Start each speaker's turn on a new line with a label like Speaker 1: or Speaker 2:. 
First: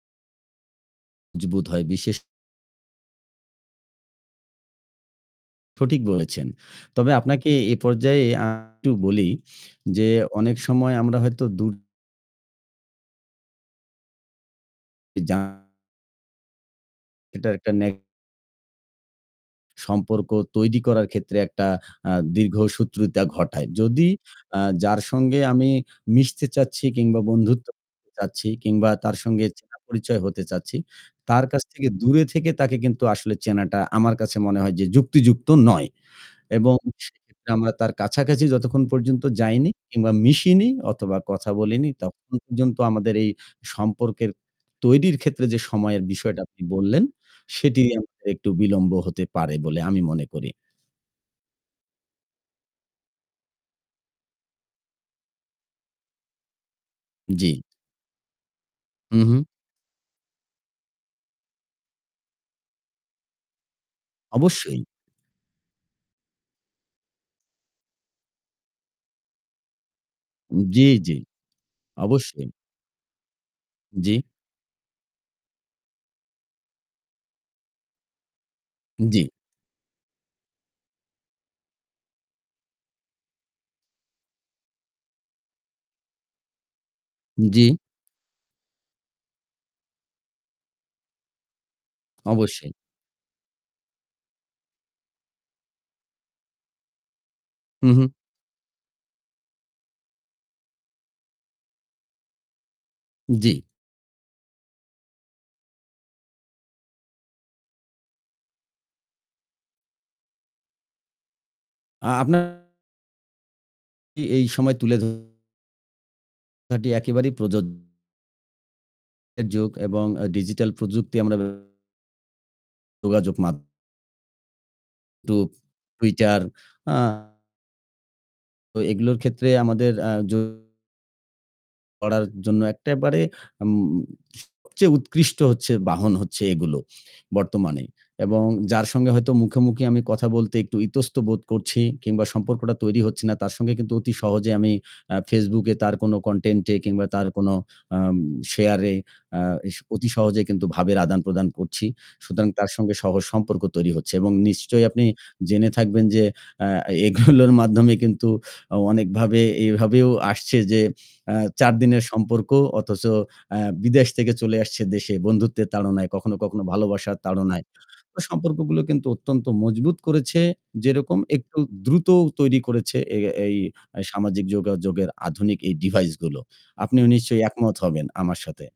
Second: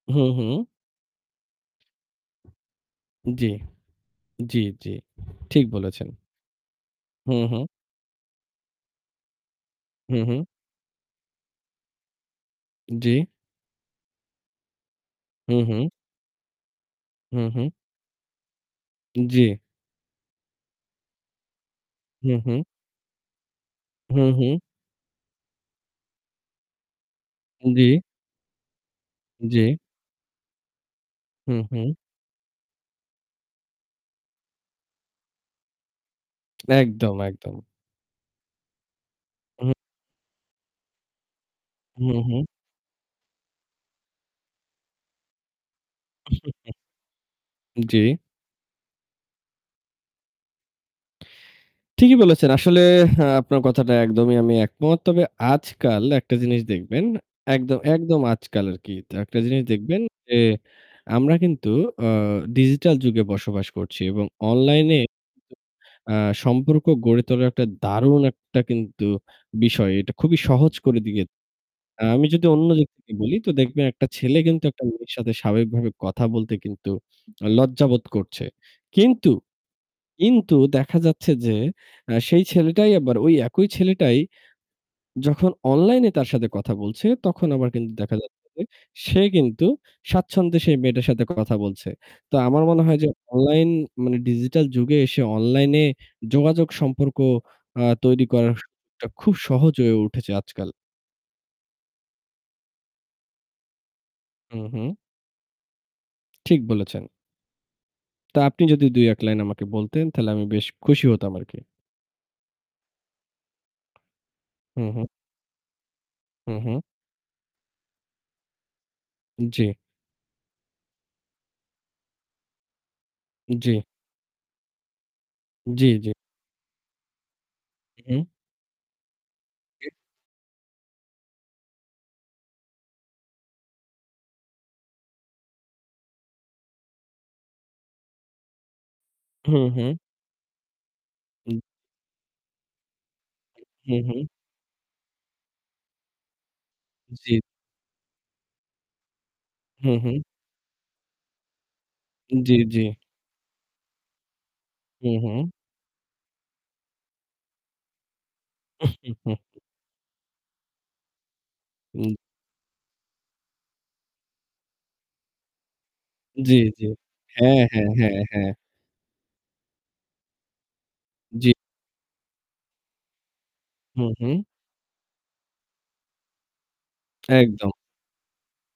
Speaker 1: হুম, হুম।
Speaker 2: মজবুত হয় বিশেষ
Speaker 1: জি, জি, জি ঠিক
Speaker 2: সঠিক
Speaker 1: বলেছেন।
Speaker 2: বলেছেন। তবে
Speaker 1: হুম,
Speaker 2: আপনাকে
Speaker 1: হুম।
Speaker 2: এ পর্যায়ে আমি একটু বলি যে
Speaker 1: হুম, হুম।
Speaker 2: অনেক সময় আমরা হয়তো দূর
Speaker 1: জি।
Speaker 2: ইযা
Speaker 1: হুম, হুম। হুম,
Speaker 2: এটার
Speaker 1: হুম।
Speaker 2: একটা নে
Speaker 1: জি।
Speaker 2: সম্পর্ক তৈরি করার ক্ষেত্রে একটা আ
Speaker 1: হুম, হুম
Speaker 2: দীর্ঘসূত্রতা ঘটায়। যদি
Speaker 1: হুম, হুম।
Speaker 2: আ যার সঙ্গে আমি মিশতে চাচ্ছি কিংবা বন্ধুত্ব
Speaker 1: জি।
Speaker 2: করতে চাচ্ছি কিংবা তার সঙ্গে
Speaker 1: জি।
Speaker 2: চেনা পরিচয় হতে চাচ্ছি, তার
Speaker 1: হুম,
Speaker 2: কাছ থেকে
Speaker 1: হুম।
Speaker 2: দূরে থেকে তাকে কিন্তু আসলে চেনাটা আমার কাছে মনে হয় যে যুক্তিযুক্ত নয় এবং
Speaker 1: একদম,
Speaker 2: সেক্ষেত্রে
Speaker 1: একদম।
Speaker 2: আমরা তার কাছাকাছি যতক্ষণ পর্যন্ত যাইনি
Speaker 1: হুম।
Speaker 2: কিংবা মিশিনি অথবা কথা বলিনি,
Speaker 1: হুম, হু।
Speaker 2: ততক্ষণ পর্যন্ত আমাদের এই সম্পর্কের তৈরির ক্ষেত্রে যে সময়ের বিষয়টা আপনি বললেন সেটি
Speaker 1: জি।
Speaker 2: আমাদের একটু বিলম্ব হতে পারে বলে আমি মনে করি।
Speaker 1: ঠিকই বলেছেন। আসলে আ আপনার কথাটা একদমই আমি একমত। তবে আজকাল একটা জিনিস দেখবেন
Speaker 2: জি।
Speaker 1: একদম একদম আজকাল আরকি। তা
Speaker 2: হুম,
Speaker 1: একটা
Speaker 2: হুম।
Speaker 1: জিনিস দেখবেন যে আমরা কিন্তু অ Digital যুগে বসবাস করছি এবং
Speaker 2: অবশ্যই।
Speaker 1: অনলাইনে কিন্তু আ সম্পর্ক গড়ে তোলার একটা দারুণ একটা কিন্তু বিষয়। এটা খুবই
Speaker 2: উম
Speaker 1: সহজ
Speaker 2: জি,
Speaker 1: করে
Speaker 2: জি
Speaker 1: দিয়েছে। আমি যদি
Speaker 2: অবশ্যই।
Speaker 1: অন্য দিক থেকে বলি তো দেখবেন একটা
Speaker 2: জি।
Speaker 1: ছেলে কিন্তু একটা মেয়ের সাথে স্বাভাবিকভাবে কথা বলতে কিন্তু লজ্জাবোধ করছে। কিন্তু,
Speaker 2: জি।
Speaker 1: কিন্তু দেখা যাচ্ছে যে আ সেই ছেলেটাই আবার ওই একই ছেলেটাই যখন অনলাইনে তার সাথে কথা বলছে, তখন আবার
Speaker 2: জি।
Speaker 1: কিন্তু দেখা যাচ্ছে যে সে কিন্তু স্বাচ্ছন্দ্যে সেই মেয়েটার সাথে কথা বলছে। তো আমার
Speaker 2: অবশ্যই।
Speaker 1: মনে হয় যে অনলাইন মানে Digital যুগে এসে অনলাইনে যোগাযোগ সম্পর্ক আ
Speaker 2: হুম, হুম।
Speaker 1: তৈরি করাটা খুব সহজ হয়ে উঠেছে আজকাল।
Speaker 2: জি।
Speaker 1: হুম, হুম। ঠিক বলেছেন। তা আপনি যদি ২-১ লাইন আমাকে বলতেন তাহলে আমি বেশ খুশি হতাম আরকি।
Speaker 2: আ আপনার [unintelligible] টি এই সময়
Speaker 1: হুম,
Speaker 2: তুলে
Speaker 1: হুম।
Speaker 2: ধরাটি
Speaker 1: হুম, হু।
Speaker 2: একেবারেই প্রযোজ্য এ যুগ
Speaker 1: জি।
Speaker 2: এবং আ ডিজিটাল প্রযুক্তির আমরা ব্যবহার যোগাযোগ মাধ্যম
Speaker 1: জি।
Speaker 2: YouTube,
Speaker 1: জি, জি।
Speaker 2: Twitter আ
Speaker 1: হুম।
Speaker 2: তো এইগুলোর ক্ষেত্রে
Speaker 1: জি।
Speaker 2: আমাদের আ যো করার জন্য একেবারে উম সবচেয়ে উৎকৃষ্ট হচ্ছে বাহন হচ্ছে এগুলো বর্তমানে। এবং যার সঙ্গে হয়তো মুখে,
Speaker 1: হুম, হু।
Speaker 2: মুখে আমি কথা বলতে একটু ইতস্তত বোধ
Speaker 1: উম
Speaker 2: করছি কিংবা সম্পর্কটা তৈরি হচ্ছে না, তার
Speaker 1: উ
Speaker 2: সঙ্গে কিন্তু
Speaker 1: হুম,
Speaker 2: অতি
Speaker 1: হু।
Speaker 2: সহজে আমি আ Facebook এ তার কোনো content এ কিংবা তার
Speaker 1: জি।
Speaker 2: কোনো আম share এ আ এস
Speaker 1: হুম,
Speaker 2: অতি
Speaker 1: হুম।
Speaker 2: সহজে কিন্তু ভাবের আদান প্রদান করছি। সুতরাং
Speaker 1: জি,
Speaker 2: তার
Speaker 1: জি।
Speaker 2: সঙ্গে সহজ সম্পর্ক তৈরি হচ্ছে এবং নিশ্চয়ই আপনি
Speaker 1: হুম, হুম।
Speaker 2: জেনে থাকবেন যে আ এগুলোর মাধ্যমে কিন্তু অ অনেকভাবে এভাবেও আসছে যে আ ৪ দিনের
Speaker 1: অ্যা
Speaker 2: সম্পর্ক অথচ আ বিদেশ থেকে চলে আসছে দেশে বন্ধুত্বের তাড়নায়, কখনো,
Speaker 1: জি,
Speaker 2: কখনো
Speaker 1: জি।
Speaker 2: ভালোবাসার
Speaker 1: হ্যাঁ,
Speaker 2: তাড়নায়।
Speaker 1: হ্যাঁ,
Speaker 2: তো
Speaker 1: হ্যাঁ, হ্যাঁ।
Speaker 2: সম্পর্কগুলো কিন্তু অত্যন্ত মজবুত করেছে, যেরকম
Speaker 1: জি।
Speaker 2: একটু দ্রুতও তৈরি করেছে এ এই আ
Speaker 1: হুম, হুম।
Speaker 2: সামাজিক যোগাযোগ এর আধুনিক এই device গুলো। আপনিও নিশ্চয়ই
Speaker 1: একদম।
Speaker 2: একমত হবেন আমার সাথে।